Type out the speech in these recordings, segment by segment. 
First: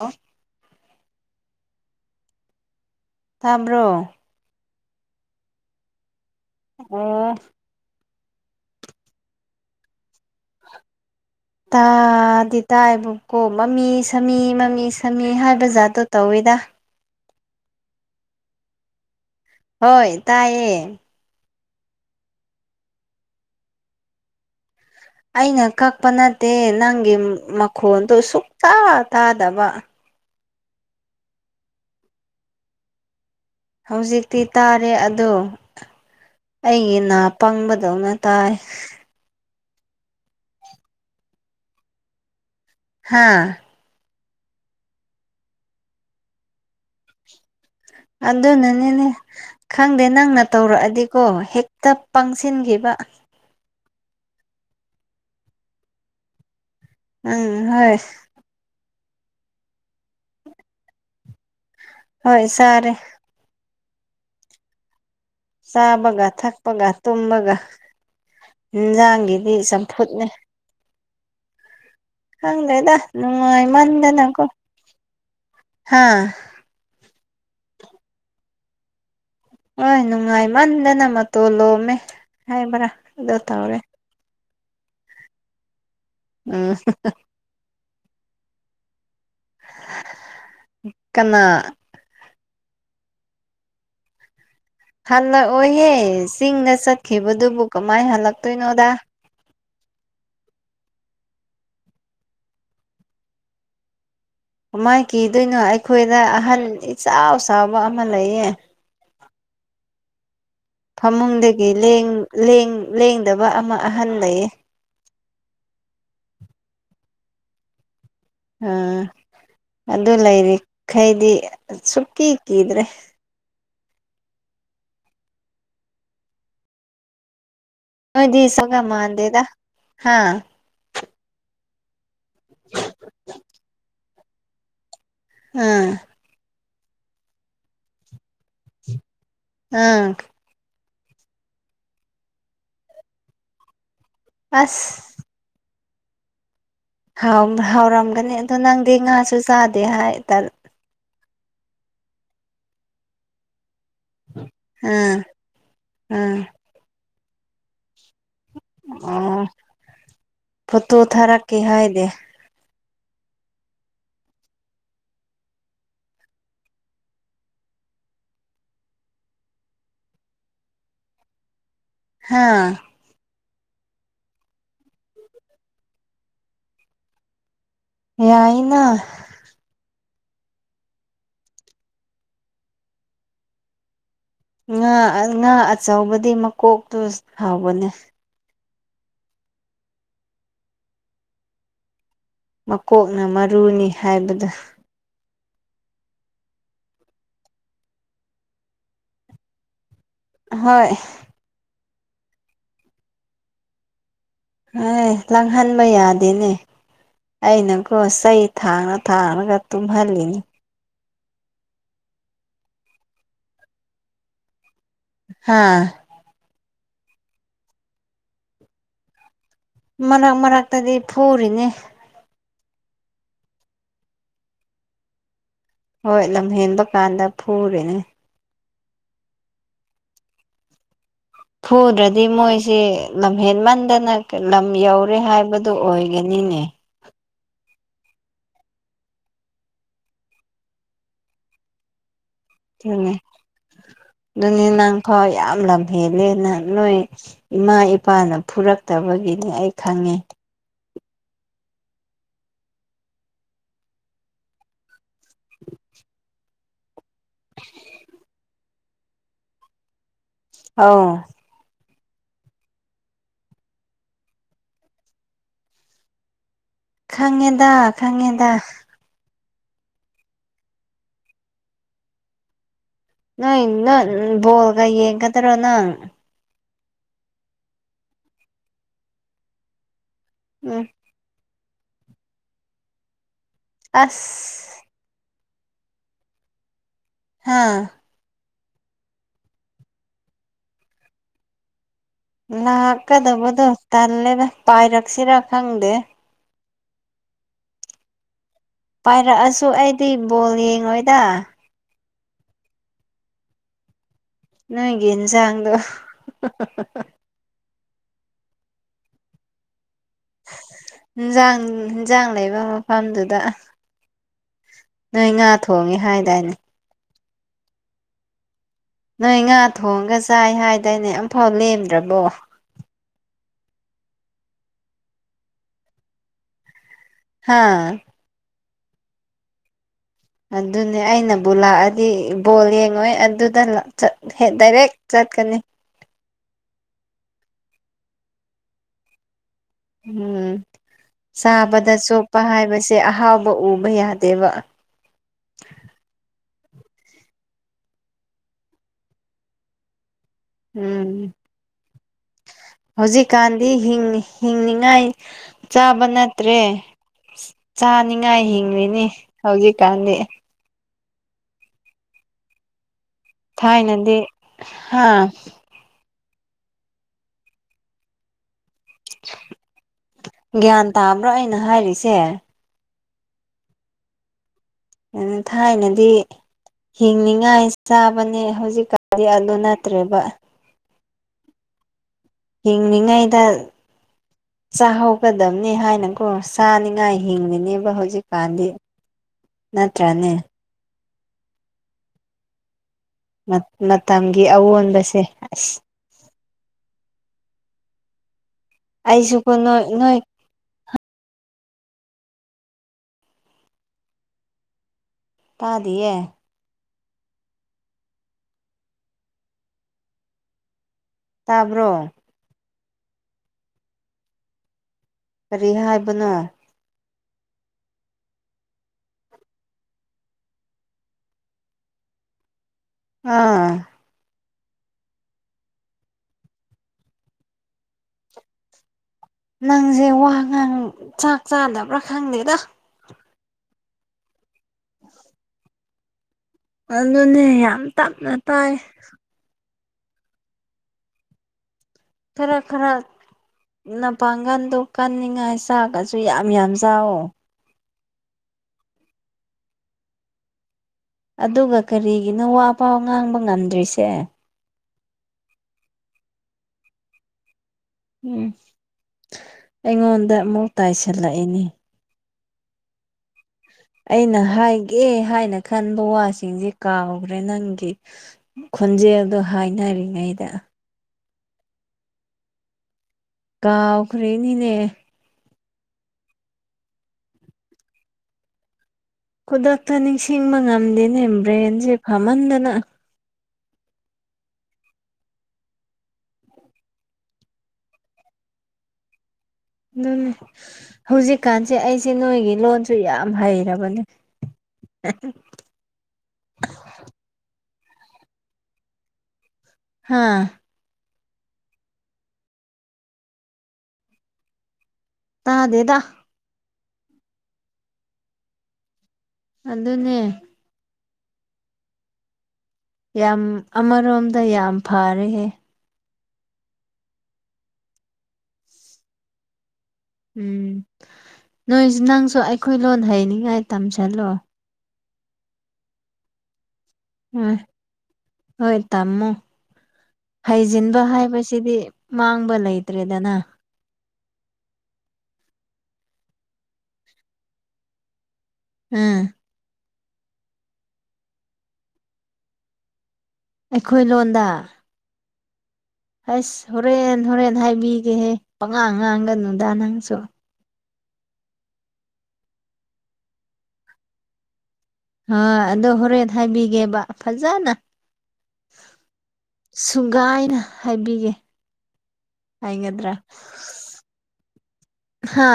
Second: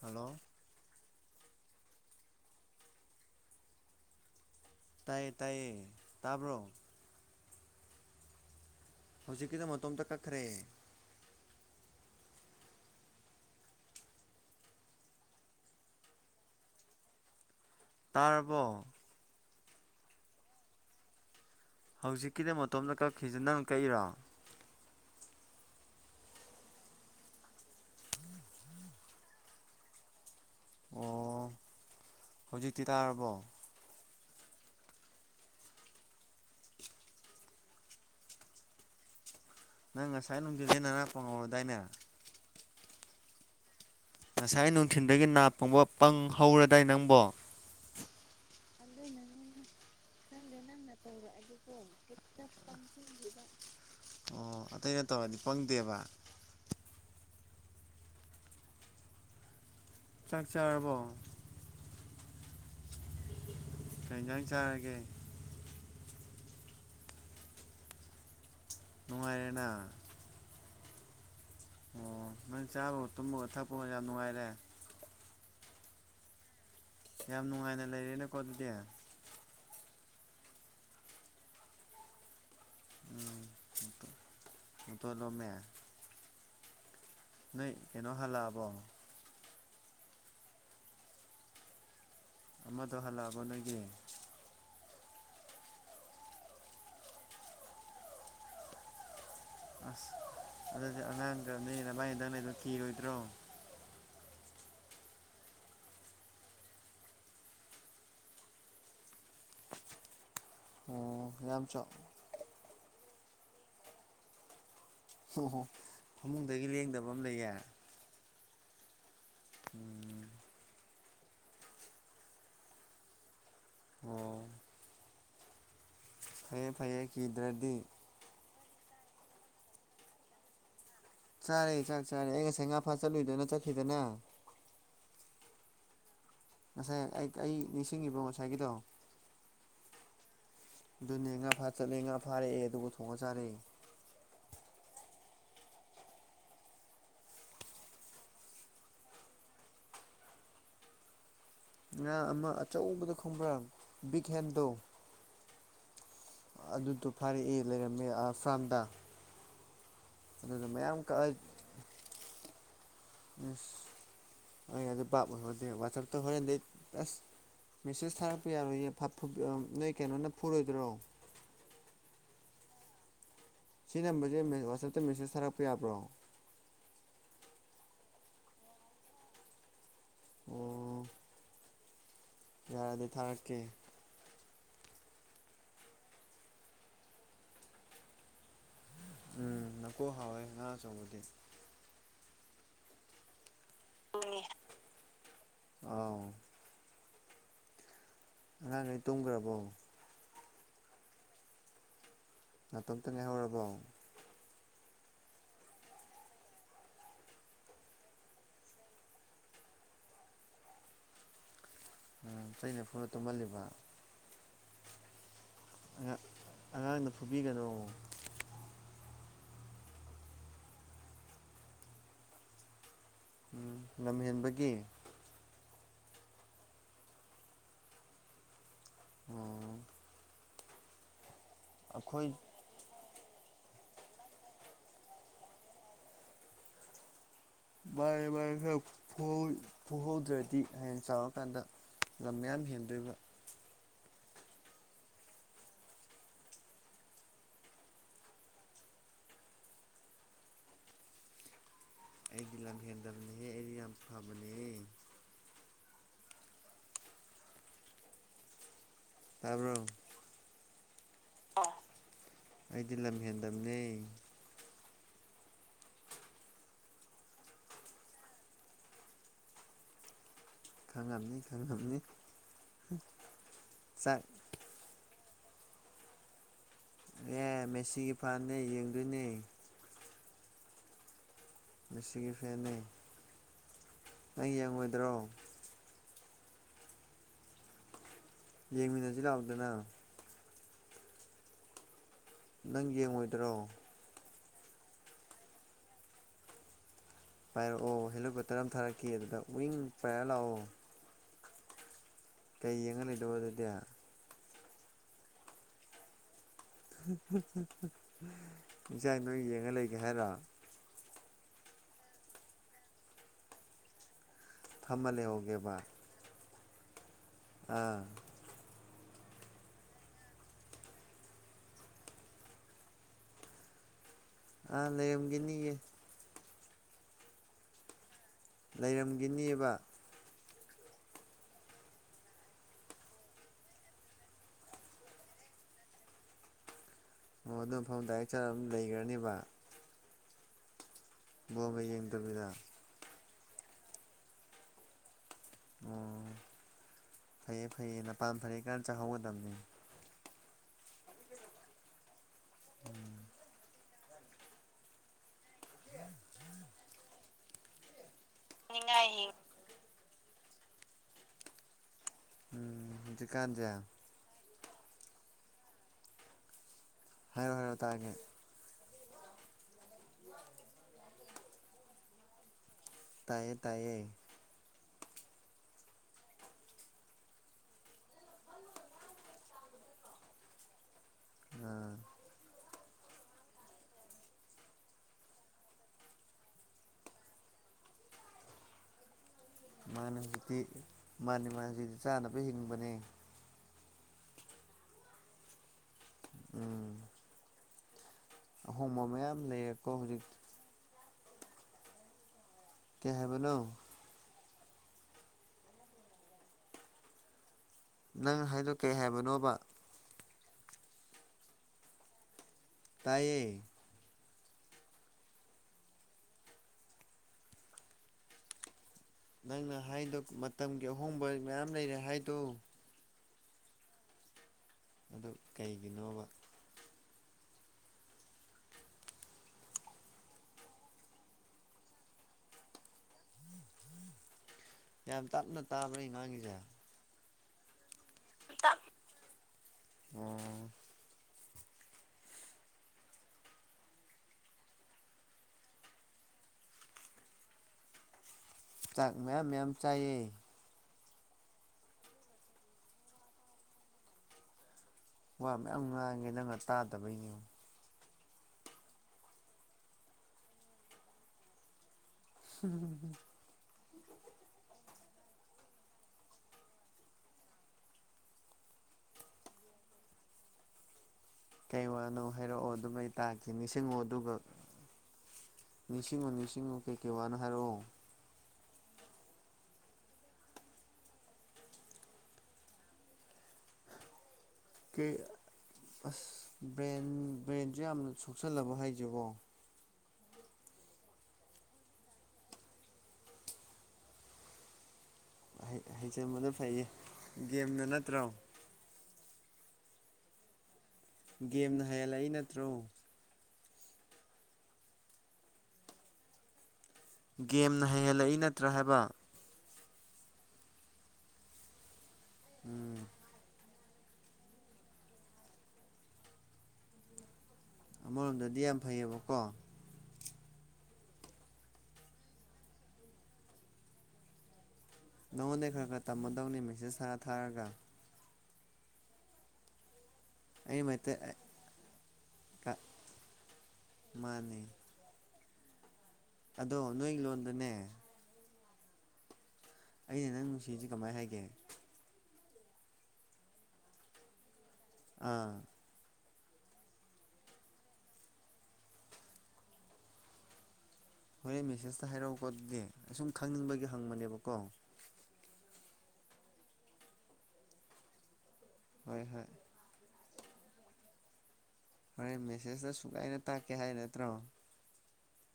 hello ꯇꯥꯕ꯭ꯔꯣ ꯇꯥꯏꯌꯦ ꯇꯥꯏꯌꯦ ꯇꯥꯕ꯭ꯔꯣ ꯑꯣ ꯍꯧꯖꯤꯛꯀꯤꯗꯣ ꯃꯇꯣꯝꯇ ꯀꯛꯈ꯭ꯔꯦ ꯇꯥꯗꯤ ꯇꯥꯏꯕꯀꯣ ꯃꯃꯤ ꯁꯥꯃꯤ ꯃꯃꯤ ꯁꯥꯃꯤ ꯍꯥꯏꯕ ꯖꯥꯠꯇꯣ ꯇꯧꯌꯦ ꯗ ꯇꯥꯔꯕꯣ ꯍꯣꯏ ꯇꯥꯏꯌꯦ ꯍꯧꯖꯤꯛꯀꯤꯗ ꯃꯇꯣꯝꯇ ꯀꯛꯈꯤꯖꯦ ꯅꯪꯅ ꯀꯛꯏꯔꯣ ꯑꯩꯅ ꯀꯛꯄ ꯅꯠꯇꯦ ꯅꯪꯒꯤ ꯃꯈꯣꯟꯗꯣ ꯁꯨꯛꯇꯥ ꯇꯥꯗꯕ ꯑꯣ ꯍꯧꯖꯤꯛꯇꯤ ꯇꯥꯔꯕꯣ ꯍꯧꯖꯤꯛꯇꯤ ꯇꯥꯔꯦ ꯑꯗꯣ ꯑꯩꯒꯤ ꯅꯥ ꯄꯪꯕꯗꯧꯅ ꯇꯥꯏ ꯅꯪ ꯉꯁꯥꯏ ꯅꯨꯡꯗꯤꯟꯗꯩ ꯅꯅꯥ ꯄꯪꯍꯧꯔꯗꯥꯏꯅꯦ ꯍꯥꯥ ꯉꯁꯥꯏ ꯅꯨꯡꯊꯤꯟꯗꯒꯤ ꯅꯥ ꯄꯪꯕ ꯄꯪꯍꯧꯔꯗꯥꯏ ꯅꯪꯕꯣ ꯑꯗꯨꯅꯅꯦꯅꯦ ꯈꯪꯗꯦ ꯅꯪꯅ ꯇꯧꯔꯛꯑꯗꯤꯀꯣ ꯍꯦꯛꯇ ꯄꯪꯁꯤꯟꯈꯤꯕ ꯑꯣ ꯑꯇꯩꯩꯅ ꯇꯧꯔꯗꯤ ꯄꯪꯗꯦꯕ ꯎꯝ ꯍꯣꯏ ꯆꯥꯛ ꯆꯥꯔꯕꯣ ꯍꯣꯏ ꯆꯥꯔꯦ ꯀꯩ ꯏꯟꯖꯥꯡ ꯆꯥꯔꯒꯦ ꯆꯥꯕꯒ ꯊꯛꯄꯒ ꯇꯨꯝꯕꯒ ꯑꯦꯟꯖꯥꯡꯒꯤꯗꯤ ꯅꯨꯡꯉꯥꯏꯔꯦꯅ ꯆꯝꯐꯨꯠꯅꯦ ꯑꯣ ꯅꯪ ꯈꯪꯗꯦꯗꯥ ꯆꯥꯕꯒ ꯇꯨꯝꯕꯒ ꯊꯛꯄꯒ ꯌꯥꯝ ꯅꯨꯡꯉꯥꯏꯃꯟꯗꯅꯀꯣ ꯅꯨꯡꯉꯥꯏꯔꯦ ꯍꯥꯥ ꯌꯥꯝ ꯅꯨꯡꯉꯥꯏꯅ ꯂꯩꯔꯦꯅꯦꯀꯣ ꯑꯗꯨꯗꯤ ꯍꯣꯏ ꯅꯨꯡꯉꯥꯏ ꯃꯃꯟꯗꯅ ꯃꯇꯣꯟ ꯂꯣꯝꯃꯦ ꯍꯥꯏꯕ꯭ꯔꯥ ꯑꯗꯣ ꯇꯧꯔꯦ ꯃꯇꯣꯟ ꯂꯣꯃꯦ [unintelligible] ꯅꯣꯏ ꯀꯩꯅꯣ ꯍꯥꯜꯂꯕꯣ ꯀꯅꯥ ꯑꯃꯗꯣ ꯍꯜꯂꯛꯑꯕ ꯅꯣꯏꯒꯤ ꯍꯜꯂꯛꯑꯣꯍꯦ ꯆꯤꯡꯗ ꯆꯠꯈꯤꯕꯗꯨꯕꯨ ꯀꯃꯥꯏ ꯍꯜꯂꯛꯇꯣꯏꯅꯣꯗ ꯑꯁ ꯑꯗꯨꯗꯤ ꯑꯉꯥꯡꯗꯒ ꯅꯣꯏ ꯅꯕꯥꯏꯅꯤꯗꯪ ꯂꯩꯕ ꯀꯤꯔꯣꯏꯗ꯭ꯔꯣ ꯀꯃꯥꯏ ꯀꯤꯗꯣꯏꯅꯣ ꯑꯩꯈꯣꯏꯗ ꯑꯍꯟ ꯏꯆꯥꯎ ꯆꯥꯎꯕ ꯑꯃ ꯂꯩꯌꯦ ꯑꯣ ꯌꯥꯝ ꯐꯃꯨꯡꯗꯒꯤ ꯆꯥꯎ ꯂꯦꯡ ꯂꯦꯡ ꯂꯦꯡꯗꯕ ꯑꯃ ꯑꯍꯟ ꯂꯩꯌꯦ ꯑꯣ ꯐꯃꯨꯡꯗꯒꯤ ꯂꯦꯡꯗꯕ ꯑꯝ ꯂꯩꯌꯦ ꯑꯥ ꯑꯗꯨ ꯂꯩꯔꯤ ꯈꯩꯗꯤ ꯁꯨꯛꯀꯤ ꯀꯤꯗ꯭ꯔꯦ ꯑꯣ ꯐꯩꯌꯦ ꯐꯩꯌꯦ ꯀꯤꯗ꯭ꯔꯗꯤ [unintelligible] ꯃꯥꯟꯗꯦꯗ ꯍꯥꯥ ꯆꯥꯔꯦ ꯆꯥꯛ ꯆꯥꯔꯦ ꯑꯩ ꯉꯁꯥꯏ ꯉꯥ ꯐꯥ ꯆꯠꯂꯨꯏꯗꯅ ꯆꯠꯈꯤꯗꯅꯦ ꯑꯥ ꯉꯁꯥꯏ ꯑ ꯑꯩ ꯅꯤꯡꯁꯤꯡꯉꯤꯕꯣ ꯉꯁꯥꯏꯒꯤꯗꯣ ꯑꯥ ꯑꯗꯨꯅꯦ ꯉꯥ ꯐꯥ ꯆꯠꯂꯦ ꯉꯥ ꯐꯥꯔꯛꯑꯦ ꯑꯗꯨꯒ ꯊꯣꯡꯉ ꯆꯥꯔꯦ ꯑ꯭ꯁ ꯍꯥꯎꯔꯅ ꯍꯥꯎꯔꯝꯒꯅꯤ ꯑꯗꯣ ꯅꯪꯗꯤ ꯉꯥꯁꯨ ꯆꯥꯗꯦ ꯍꯥꯏꯇꯥ ꯉꯥ ꯑꯃ ꯑꯆꯧꯕꯗ ꯈꯪꯕ꯭ꯔꯥ ꯕꯤꯛ ꯍꯦꯟꯗꯣ ꯎꯝ ꯐꯔꯦꯏ ꯂꯩꯔꯝꯃꯦ ꯑꯥ ꯑꯣ ꯑꯗꯨꯗ ꯐꯣꯠꯇꯣ ꯃꯌꯥꯝ ꯀꯛꯑ ꯊꯔꯛꯀꯦ ꯍꯥꯏꯗꯦ ꯑꯩ ꯑꯗꯨ ꯚꯥꯞ ꯑꯣꯏꯍꯧꯗꯦ ꯋꯥꯆꯞꯇꯨ ꯍꯔꯦꯟꯗꯩ ꯑꯁ ꯃꯦꯁꯦꯁ ꯊꯥꯔꯛꯄ ꯌꯥꯔꯣꯏꯌꯦ [unintelligible] ꯅꯣꯏ ꯀꯩꯅꯣꯅ ꯐꯨꯔꯣꯏꯗ꯭ꯔꯣ ꯍꯥꯥ ꯁꯤ ꯅꯝꯕꯔꯖꯦ [unintelligible] ꯋꯥꯆꯞꯇ ꯃꯦꯁꯦꯁ ꯊꯥꯔꯛꯄ ꯌꯥꯕ꯭ꯔꯣ ꯌꯥꯏꯅ ꯑꯣ ꯌꯥꯔꯗꯤ ꯊꯥꯔꯛꯀꯦ ꯉꯥ ꯉꯥ ꯑꯆꯧꯕꯗꯤ ꯃꯀꯣꯛꯇꫭ ꯍꯥꯎꯕꯅꯦ ꯎꯝ ꯅꯀꯣ ꯍꯥꯎꯋꯦ ꯉꯥ ꯑꯆꯧꯕꯗꯤ ꯃꯀꯣꯛꯅ ꯃꯔꯨꯅꯤ ꯍꯥꯏꯕꯗꯣ ꯑꯥꯎ ꯑꯉꯥꯡꯒꯩ ꯇꯨꯝꯒ꯭ꯔꯕꯣ ꯍꯣꯏ ꯅꯇꯣꯝꯇ ꯉꯥꯏꯍꯧꯔꯕꯣ [unintelligible] ꯂꯥꯡꯍꯟꯕ ꯌꯥꯗꯦꯅꯦ ꯑꯩꯅꯀꯣ ꯆꯩ ꯊꯥꯡꯔ ꯊꯥꯔꯒ ꯇꯨꯝꯍꯜꯂꯤꯅꯤ ꯆꯩꯅ ꯐꯨꯔ ꯇꯨꯝꯍꯜꯂꯤꯕ ꯍꯥꯥ ꯑꯉꯥꯡꯗꫭ ꯐꯨꯕꯤꯒꯅꫭ ꯃꯔꯛ ꯃꯔꯛꯇꯗꯤ ꯐꯨꯔꯤꯅꯦ ꯎꯝ ꯅꯝꯍꯦꯟꯕꯒꯤ ꯍꯣꯏ ꯂꯝꯍꯦꯟꯕ ꯀꯥꯟꯗ ꯐꯨꯨꯔꯤꯅꯦ ꯑꫭ ꯐꯨꯗ꯭ꯔꯗꯤ ꯃꯣꯏꯁꯦ ꯂꯝꯍꯦꯟꯃꯟꯗꯅ ꯀ ꯂꯝ ꯌꯧꯔꯦ ꯍꯥꯏꯕꯗꯨ ꯑꯣꯏꯒꯅꯤꯅꯦ ꯃꯥꯟꯅꯦ ꯃꯥꯟꯅꯦ ꯈꯔ ꯐꯨꯍꯧ ꯐꯨꯍꯧꯗ꯭ꯔꯗꯤ ꯍꯌꯦꯡ ꯆꯥꯎꯔꯀꯥꯟꯗ ꯂꯝ ꯃꯌꯥꯝ ꯍꯦꯟꯗꯣꯏꯕ ꯑꯗꯨꯅꯦ ꯑꯗꯨꯅꯦ ꯅꯪ ꯐꯥꯎ ꯌꯥꯝ ꯂꯝꯍꯦꯜꯂꯦꯅ ꯅꯣꯏ ꯏꯃꯥ ꯏꯄꯥꯅ ꯐꯨꯔꯛꯇꯕ ꯒꯤꯅꯦ ꯑꯩ ꯈꯪꯉꯦ ꯑꯩꯗꯤ ꯂꯝ ꯍꯦꯟꯗꯝꯅꯤꯍꯦ ꯑꯩꯗꯤ ꯌꯥꯝ ꯐꯕꯅꯤꯍꯦ [inaudible] ꯇꯥꯕ꯭ꯔꯣ ꯑꯧ ꯑꯩꯗꯤ ꯂꯝꯍꯦꯟꯗꯞꯅꯦ ꯈꯪꯉꯦꯗꯥ ꯈꯪꯉꯦꯗꯥ ꯈꯪꯉꯝꯅꯤ ꯈꯪꯉꯝꯅꯤ ꯅꯣꯏ ꯡ ꯆꯥꯛ [unintelligible] ꯕꯣꯜꯒ ꯌꯦꯡꯒꯗ꯭ꯔꯣ ꯅꯪ ꯑꯦ ꯃꯦꯁꯤꯒꯤ ꯐꯥꯟꯅꯦ ꯌꯦꯡꯗꯣꯏꯅꯦ [unintelligible] ꯃꯦꯁꯤꯒꯤ ꯐꯦꯟꯅꯦ ꯑꯁ ꯑꯩ ꯌꯦꯡꯉꯣꯏꯗ꯭ꯔꯣ ꯍꯥꯥ ꯌꯦꯡꯃꯤꯟꯅꯖꯤ ꯂꯥꯎꯗꯅ ꯅꯪ ꯂꯥꯛꯀꯗꯕꯗꯣ ꯌꯦꯡꯉꯣꯏꯗ꯭ꯔꯣ ꯇꯜꯂꯦꯗ ꯄꯥꯏꯔꯛꯁꯤꯔ ꯈꯪꯗꯦ ꯄꯥꯏꯔꯛꯑꯣ ꯍꯦꯜꯂꯤꯀꯨ ꯄꯥꯏꯔꯛꯑꯁꯨ ꯑꯩꯗꯤ ꯕꯣꯜ ꯌꯦꯡꯔꫭꯏꯗ ꯀꯩ ꯌꯦꯡꯉ ꯂꯩꯗꯣꯏꯕ ꯑꯗꯨꯗꯤ ꯅꯪꯒꯤ ꯏꯟꯁꯥꯡꯗꯣ [unintelligible] ꯏꯟꯖꯥꯡꯗꯣꯗ ꯌꯦꯡꯉ ꯂꯩꯒꯦ ꯍꯥꯏꯔꯣ ꯏꯟꯖꯥꯡ ꯍꯦꯟꯖꯥꯡ ꯂꯩꯕ ꯃꯐꯝꯗꯨꯗ ꯐꯝꯃ ꯅꯣꯏ ꯉꯥ ꯂꯩꯍꯧꯒꯦꯕ ꯊꯣꯡꯉꯦ ꯍꯥꯏꯗꯥꯏꯅꯦ ꯑꯥ ꯅꯣꯏ ꯉꯥ ꯊꯣꯡꯉꯒ ꯆꯥꯏ ꯍꯥꯏꯗꯥꯏꯅꯦ ꯑꯝꯐꯥꯎ ꯂꯦꯝꯗ꯭ꯔꯕꯣ ꯑꯥ ꯂꯩꯔꯝꯒꯤꯅꯤꯌꯦ ꯍꯥꯥ ꯂꯩꯔꯝꯒꯤꯅꯤꯕ ꯑꯗꯨꯅꯦ ꯑꯩꯅꯕꯨ ꯂꯥꯛꯑꯗꯤ ꯕꯣꯜ ꯌꯦꯡꯉꯣꯏ ꯑꯗꯨꯗ ꯆꯠ ꯍꯦꯛ ꯗꯥꯏꯔꯦꯛ ꯆꯠ ꯀꯅꯤ ꯑꯣ ꯑꯗꯨꯐꯝ ꯗꯥꯏꯔꯦꯛ ꯆꯠꯂ ꯑꯗꯨꯝ ꯂꯩꯒ꯭ꯔꯅꯤꯕ ꯎꯝ ꯕꯣꯜꯒ ꯆꯥꯕꯗ ꯆꯣꯞꯄ ꯌꯦꯡꯗꯕꯤꯗ ꯍꯥꯏꯕꯁꯦ ꯑꯍꯥꯎ ꯕ ꯎꯕ ꯌꯥꯗꯦꯕ ꯑꯣ ꯐꯩꯌꯦ ꯐꯩꯌꯦ ꯅꯄꯥꯟ ꯐꯔꯤ ꯀꯥꯟ ꯆꯥꯍꯧꯒꯗꯝꯅꯤ ꯎꯝ ꯍꯧꯖꯤꯛꯀꯥꯟꯗꯤ ꯍꯤꯡ ꯍꯤꯡꯅꯤꯉꯥꯏ ꯆꯥꯕ ꯅꯠꯇ꯭ꯔꯦ ꯆꯥꯅꯤꯉꯥꯏ ꯍꯤꯡꯔꯤꯅꯤ ꯍꯧꯖꯤꯛꯀꯥꯟꯗꯤ ꯎꯝ ꯍꯧꯖꯤꯛꯀꯥꯟꯖꯦ ꯍꯥꯥ ꯍꯥꯏꯔꯣ ꯍꯥꯏꯔꯣ ꯇꯥꯒꯦ ꯒ꯭ꯌꯥꯟ ꯇꯥꯕ꯭ꯔꯣ ꯑꯩꯅ ꯍꯥꯏꯔꯤꯁꯦ ꯇꯥꯏꯌꯦ ꯇꯥꯏꯌꯦ ꯑꯝ ꯊꯥꯏꯅꯗꯤ ꯍꯤꯡꯅꯤꯡꯉꯥꯏ ꯆꯥꯕꯅꯦ ꯍꯧꯖꯤꯛꯀꯥꯟꯗꯤ ꯑꯗꯨ ꯅꯠꯇ꯭ꯔꯦꯕ ꯑꯥ ꯌꯦꯡꯂꯤꯉꯩꯗ ꯆꯥꯍꯧꯒꯗꯝꯅꯤ ꯍꯥꯏꯅꯀꯣ ꯆꯅꯤꯡꯉꯥꯏ ꯍꯤꯡꯉꯤꯅꯦꯕ ꯍꯧꯖꯤꯛꯀꯥꯟꯗꯤ ꯃꯥꯅꯦ ꯅꯠꯇ꯭ꯔꯅꯦ ꯍꯨꯖꯤꯛꯇꯤ ꯃꯥꯅꯦ ꯃꯥ ꯖꯤꯛꯇꯤ ꯆꯥꯅꯕ ꯍꯤꯡꯕꯅꯦ ꯃꯇꯝꯒꯤ ꯑꯑꯣꯟꯕꯁꯦ ꯑꯁ ꯎꯝ ꯑꯍꯣꯡꯕ ꯃꯌꯥꯝ ꯑꯩꯁꯨꯀꯣ ꯅꯣꯏ ꯂꯩꯌꯦꯀꯣ ꯅꯣꯏ ꯍꯧꯖꯤꯛ ꯀꯩ ꯍꯥꯏꯕꯅꯣ ꯇꯥꯗꯤꯌꯦ ꯅꯪ ꯍꯥꯏꯗꯣ ꯀꯩ ꯍꯥꯏꯕꯅꯣꯕ ꯇꯥꯕ꯭ꯔꯣ ꯇꯥꯏꯌꯦ ꯀꯔꯤ ꯍꯥꯏꯕꯅꯣ ꯅꯪꯅ ꯍꯥꯏꯗꯣ ꯃꯇꯝꯒꯤ ꯑꯍꯣꯡꯕ ꯃꯌꯥꯝ ꯂꯩꯔꯦ ꯍꯥꯏꯗꯣ ꯑꯥ ꯑꯗꯨ ꯀꯩꯒꯤꯅꯣꯕ ꯅꯪꯁꯦ ꯋꯥꯉꯥꯡ ꯆꯥꯛ ꯆꯥꯗꯕ꯭ꯔꯥ ꯈꯪꯗꯦꯗ ꯌꯥꯝ ꯇꯞꯅ ꯇꯥꯕ꯭ꯔ ꯑꯩ ꯉꯥꯡꯉꯤꯁꯦ ꯑꯗꯨꯅꯦ ꯌꯥꯝ ꯇꯞꯅ ꯇꯥꯏ ꯑꯣ ꯈꯔ ꯈꯔ ꯅꯄꯥꯡꯒꯜꯗꯣ ꯀꯟꯅꯤꯡꯉꯥꯏ ꯆꯥꯛꯒꯁꯨ ꯌꯥꯝ ꯌꯥꯝ ꯆꯥꯎꯋꯣ ꯆꯥꯛ ꯃꯌꯥꯝ ꯃꯌꯥꯝ ꯆꯥꯏꯌꯦ ꯑꯗꯨꯒ ꯀꯔꯤꯒꯤꯅꯣ ꯋꯥ ꯄꯥꯎ ꯉꯥꯡꯕ ꯉꯝꯗ꯭ꯔꯤꯁꯦ ꯋꯥ ꯃꯌꯥꯝ ꯉꯥꯡꯉꯦ ꯅꯪꯅ ꯇꯥꯗꯕꯩꯅꯦ ꯎꯝ ꯑꯩꯉꯣꯟꯗ ꯑꯃꯨꯛ ꯇꯥꯏꯁꯤꯜꯂꯛꯏꯅꯦ [unintelligible] ꯑꯩꯅ ꯍꯥꯏ ꯑꯦ ꯍꯥꯏꯅ ꯈꯟꯕ ꯋꯥꯁꯤꯡꯁꯦ ꯀꯥꯎꯈ꯭ꯔꯦ ꯅꯪꯒꯤ ꯈꯣꯟꯖꯦꯜꯗꯣ ꯍꯥꯏꯅ ꯔꯤꯉꯩꯗ ꯀꯩ ꯋꯥꯅꯣ ꯍꯥꯏꯔꯛꯑꯣ ꯑꯗꯨꯃꯥꯏ ꯀꯥꯎꯈꯔꯦꯅꯤꯅꯦ ꯅꯤꯡꯁꯤꯡꯉꯨ ꯅꯤꯡꯁꯤꯡꯉꯨ ꯀꯩꯀꯩ ꯋꯥꯅꯣ ꯍꯥꯏꯔꯛꯑꯣ ꯈꯨꯗꯛꯇ ꯅꯤꯡꯁꯤꯡꯕ ꯉꯝꯗꯦꯅꯦ ꯕ꯭ꯔꯦꯟꯁꯦ ꯐꯝꯃꯟꯗꯅ [unintelligible] ꯑꯁ ꯕ꯭ꯔꯦꯟ ꯕ꯭ꯔꯦꯟꯖꯨ ꯌꯥꯝꯅ ꯁꯣꯛꯆꯜꯂꯕꯣ ꯍꯥꯏꯖꯤꯕꯣ [unintelligible] ꯍꯧꯖꯤꯛꯀꯥꯟꯁꯦ ꯑꯩꯁꯦ ꯅꯣꯏꯒꯤ ꯂꯣꯟꯁꯨ ꯌꯥꯝ ꯍꯩꯔꯕꯅꯦ [unintelligible] ꯍꯩ ꯍꯩꯖꯟꯕꯗꯣ ꯐꯩꯌꯦ ꯒꯦꯝꯗꯣ ꯅꯠꯇ꯭ꯔꯣ ꯍꯥꯥ ꯒꯦꯝꯅ ꯍꯩꯍꯜꯂꯛꯏ ꯅꯠꯇ꯭ꯔꯣ ꯇꯥꯗꯦꯗ ꯒꯦꯝꯅ ꯍꯩꯍꯜꯂꯛꯏ ꯅꯠꯇ꯭ꯔꯥ ꯍꯥꯏꯕ ꯑꯗꯨꯅꯦ ꯎꯝ ꯌꯥꯝ ꯑꯃꯔꯣꯝꯗ ꯌꯥꯝ ꯐꯔꯦꯍꯦ ꯑꯃꯔꯣꯝꯗꯗꯤ ꯌꯥꯝ ꯐꯩꯌꯦꯕꯀꯣ ꯎꯝ ꯅꯣꯏꯁ ꯅꯪꯁꯨ ꯑꯩꯈꯣꯏ ꯂꯣꯟ ꯍꯩꯅꯤꯡꯉꯥꯏ ꯇꯝꯁꯜꯂꯣ ꯅꯪꯉꯣꯟꯗꯩ ꯈꯔ ꯈꯔ ꯇꯝꯃꯗꯧꯅꯤ ꯃꯦꯁꯦꯖ ꯊꯥꯔ ꯎꯝ ꯊꯥꯔꯒ ꯍꯣꯏ ꯇꯃꯨ ꯑꯩ ꯍꯩꯖꯤꯟꯕ ꯃꯩꯇꯩ ꯍꯥꯏꯕꯁꯤꯗꯤ ꯃꯥꯡꯕ ꯂꯩꯇ꯭ꯔꯦꯗꯅ ꯃꯥꯜꯂꯦ ꯑꯗꯣ ꯅꯣꯏꯒꯤ ꯂꯣꯟꯗꯅꯦ ꯑꯥ ꯑꯩꯅ ꯅꯪ ꯅꯨꯡꯁꯤꯌꯦꯁꯦ ꯀꯃꯥꯏꯅ ꯍꯥꯏꯒꯦ ꯑꯩꯈꯣꯏ ꯂꯣꯟꯗ ꯑꯥ ꯑꯁ ꯍꯣꯔꯦꯟ ꯍꯣꯔꯦꯟ ꯍꯥꯏꯕꯤꯒꯦꯍꯦ ꯄꯉꯥꯡ ꯉꯥꯡꯒꯅꯨꯗ ꯅꯪꯁꯨ ꯍꯣꯔꯦꯟ ꯃꯦꯁꯦꯁꯇ ꯍꯥꯏꯔꯛꯎꯀꯣ ꯑꯗꯨꯗꯤ ꯁꯨꯝ ꯈꯪꯅꯤꯡꯕꯒꯤ ꯍꯪꯕꯅꯦꯕꯀꯣ [unintelligible] ꯑꯗꯣ ꯍꯣꯔꯦꯟ ꯍꯥꯏꯕꯤꯒꯦꯕ ꯐꯖꯅ ꯍꯣꯏ ꯍꯣꯏ ꯒꯥꯏꯅ ꯍꯥꯏꯕꯤꯒꯦ ꯍꯣꯔꯦꯟ ꯃꯦꯁꯦꯖꯇ ꯍꯥꯏꯒꯗ꯭ꯔꯥ ꯁꯨꯒꯥꯢꯅ ꯇꯥꯛꯀꯦ ꯍꯥꯏ ꯅꯠꯇ꯭ꯔꯣ ꯍꯥ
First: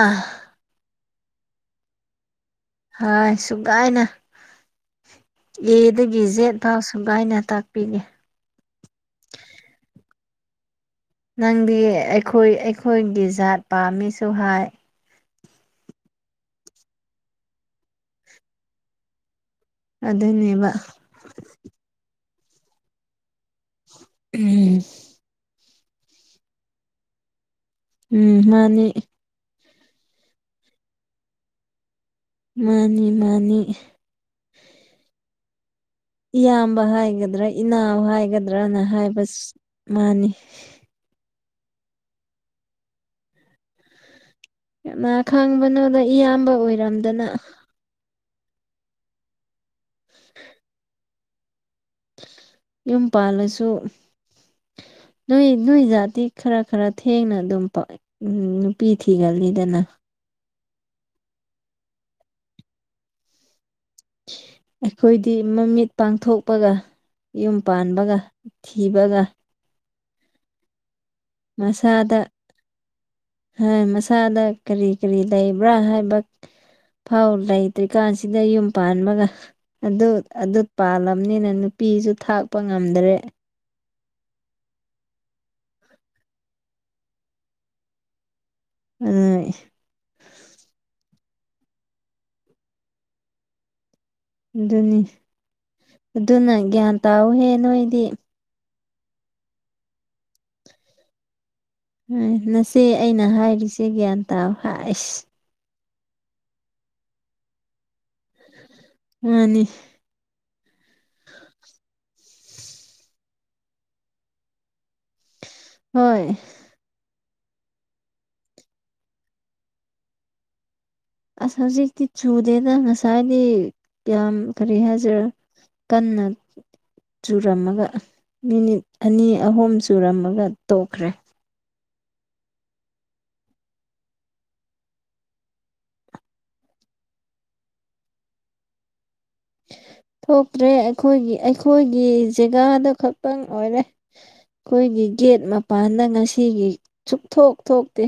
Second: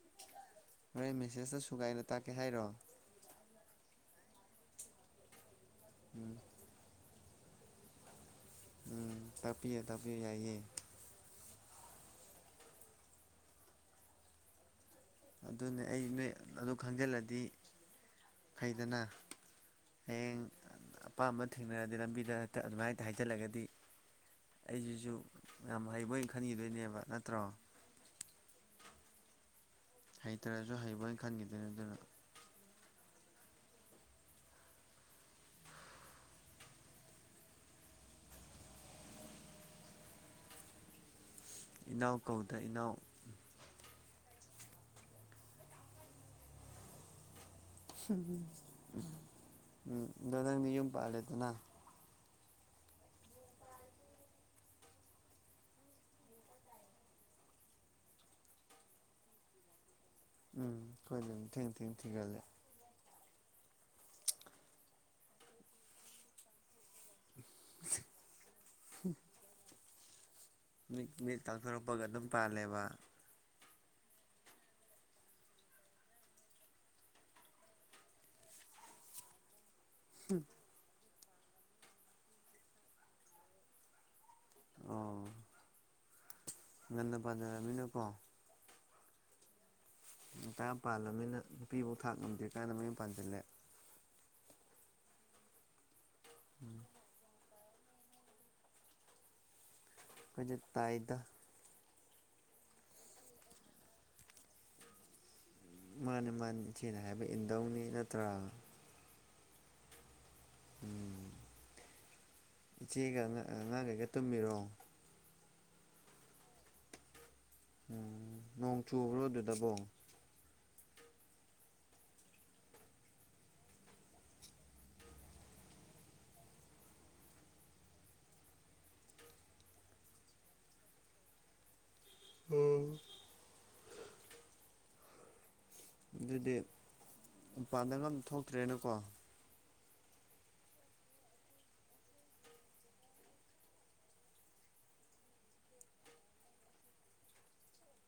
ꯍꯣꯔꯦꯟ ꯃꯦꯁꯦꯁꯇ ꯁꯨꯒꯥꯏꯅ ꯇꯥꯛꯀꯦ ꯍꯥꯏꯔꯣ ꯍꯣꯏ ꯁꯨꯒꯥꯏꯅ ꯑꯦꯗꯒꯤ ꯎꯝ ꯖꯦꯠ ꯐꯥꯎ ꯁꯨꯒꯥꯏꯅ ꯇꯥꯛꯄꯤꯒꯦ ꯎꯝ ꯇꯞꯄꯤꯌꯨ ꯇꯥꯛꯄꯤꯌꯨ ꯌꯥꯏꯌꯦ ꯅꯪꯗꯤ ꯑꯩꯈꯣꯏ ꯑꯩꯈꯣꯏꯒꯤ ꯖꯥꯠ ꯄꯥꯝꯃꯤꯁꯨ ꯍꯥꯏ ꯑꯗꯨꯅꯦ ꯑꯩ ꯅꯣꯏ ꯑꯗꯨ ꯈꯪꯖꯤꯜꯂꯗꯤ ꯐꯩꯗꯅ ꯍꯌꯦꯡ ꯑꯗꯨꯅꯦꯕ ꯑꯄꯥꯝꯕ ꯊꯦꯡꯅꯔꯗꯤ ꯂꯝꯕꯤꯗ ꯍꯦꯛꯇ ꯑꯗꯨꯃꯥꯏ ꯍꯦꯛꯇꯥ ꯍꯥꯏꯖꯜꯂꯒꯗꯤ ꯎꯝ ꯑꯩꯁꯤꯁꯨ ꯌꯥꯝ ꯍꯩꯕꯣꯢꯟ ꯈꯟꯒꯤꯗꯣꯏꯅꯦꯕ ꯅꯠꯇ꯭ꯔꯣ ꯎꯝ ꯃꯥꯟꯅꯤ ꯍꯩꯇꯔꯁꯨ ꯍꯩꯕꯣꯏ ꯈꯟꯒꯤꯗꯣꯏꯅꯦ ꯑꯗꯨꯅ ꯃꯥꯅꯤ ꯃꯥꯅꯤ ꯏꯌꯥꯝꯕ ꯍꯥꯏꯒꯗ꯭ꯔꯥ ꯏꯅꯥꯎ ꯍꯥꯏꯒꯗ꯭ꯔꯅ ꯍꯥꯏꯕ ꯃꯥꯅꯤ ꯏꯅꯥꯎ ꯀꯧꯗ ꯏꯅꯥꯎ ꯀꯅꯥ ꯈꯪꯕꯅꯣꯗ ꯏꯌꯥꯝꯕ ꯑꯣꯏꯔꯝꯗꯅ ꯎꯝ ꯑꯗꯣ ꯅꯪꯗꯤ ꯌꯨꯝ ꯄꯥꯜꯂꯦꯗꯅ ꯌꯨꯝ ꯄꯥꯜꯂꯁꯨ [inaudible] ꯅꯣꯏ ꯅꯣꯏ ꯖꯥꯇꯤ ꯈꯔ ꯈꯔ ꯊꯦꯡꯅ ꯑꯗꯨꯝ ꯅꯨꯄꯤ ꯊꯤꯒꯜꯂꯤꯗꯅ ꯎꯝ ꯈꯣꯏꯗꯤ ꯗꯨꯝ ꯊꯦꯡ ꯊꯦꯡ ꯊꯤꯒꯜꯂꯦ ꯑꯩꯈꯣꯏꯗꯤ ꯃꯃꯤꯠ ꯄꯥꯡꯊꯣꯛꯄꯒ ꯌꯨꯝ ꯄꯥꯟꯕꯒ ꯊꯤꯕꯒ ꯃꯤꯠ ꯄꯥꯡꯊꯣꯔꯛꯄꯒ ꯗꯨꯝ ꯄꯥꯜꯂꯦꯕ ꯍꯣꯏ ꯃꯁꯥꯗ ꯀꯔꯤ ꯀꯔꯤ ꯂꯩꯕ꯭ꯔꯥ ꯍꯥꯏꯕ ꯐꯥꯎ ꯂꯩꯇ꯭ꯔꯤꯀꯥꯟꯁꯤꯗ ꯌꯨꯝ ꯄꯥꯟꯕꯒ ꯑꯗꯨ ꯑꯗꯨ ꯄꯥꯜꯂꯝꯅꯤꯅ ꯅꯨꯄꯤꯁꯨ ꯊꯥꯛꯄ ꯉꯝꯗꯔꯦ ꯑꯣ ꯉꯟꯅ ꯄꯟꯖꯜꯂꯝꯅꯤꯅ ꯀꯣ ꯑꯗꯨꯅꯦ ꯉꯟꯇꯥ ꯄꯥꯜꯂ꯭ꯕꯅꯤꯅ ꯅꯨꯄꯤꯕꯧ ꯊꯥꯛ ꯉꯝꯗ꯭ꯔꯤ ꯀꯥꯟꯗ ꯃꯌꯨꯝ ꯄꯥꯟꯖꯤꯜꯂꯦ ꯑꯗꯨꯅꯤ ꯑꯗꯨꯅ ꯒ꯭ꯌꯥꯟ ꯇꯥꯎꯋꯣꯍꯦ ꯅꯣꯏꯗꯤ ꯑꯩꯈꯣꯏꯗꯤ ꯇꯥꯏꯗ ꯎꯝ ꯅꯆꯦ ꯑꯩꯅ ꯍꯥꯏꯔꯤꯁꯦ ꯒ꯭ꯌꯥꯟ ꯇꯥꯎ ꯍꯥꯏꯁ ꯃꯥꯅꯦ ꯃꯥꯅꯦ ꯏꯆꯦꯅ ꯍꯥꯏꯕ ꯏꯟꯗꯧꯅꯤ ꯅꯠꯇ꯭ꯔꯥ ꯃꯥꯅꯤ ꯎꯝ ꯏꯆꯦꯒ ꯑꯉꯥꯡꯒꯩꯒ ꯇꯨꯝꯃꯤꯔꯣ ꯍꯣꯏ ꯎꯝ ꯅꯣꯡ ꯆꯨꯕ꯭ꯔꯣ ꯑꯗꯨꯗꯕꯣ ꯑꯁ ꯍꯧꯖꯤꯛꯇꯤ ꯆꯨꯗꯦꯗ ꯉꯁꯥꯏꯗꯤ ꯌꯥꯝ ꯀꯔꯤ ꯍꯥꯏꯁꯦꯔ ꯀꯟꯅ ꯆꯨꯔꯝꯃꯒ ꯃꯤꯅꯤꯠ ꯑꯅꯤ ꯑꯍꯨꯝ ꯆꯨꯔꯝꯃꯒ ꯇꯣꯛꯈ꯭ꯔꯦ ꯎꯝ ꯑꯗꯨꯗꯤ ꯃꯄꯥꯟꯗꯒ ꯑꯝ ꯊꯣꯛꯇ꯭ꯔꯦꯅꯀꯣ ꯊꯣꯛꯇ꯭ꯔꯦ ꯑꯩꯈꯣꯏꯒꯤ ꯑꯩꯈꯣꯏꯒꯤ ꯖꯦꯒꯥꯗꯨ ꯈꯛꯇꯪ ꯑꯣꯏꯔꯦ ꯑꯩꯈꯣꯏꯒꯤ ꯒꯦꯠ ꯃꯄꯥꯟꯗ ꯉꯁꯤꯒꯤ ꯁꯨꯛꯊꯣꯛ ꯊꯣꯛꯇꯦ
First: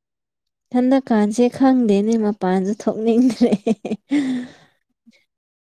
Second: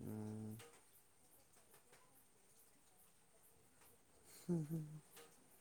ꯎꯝ ꯏꯊꯟꯗ ꯀꯥꯟꯁꯦ ꯈꯪꯗꯦꯅꯦ ꯃꯄꯥꯟꯁꯨ ꯊꯣꯛꯅꯤꯡꯗ꯭ꯔꯦ ꯎꯝ ꯍꯝ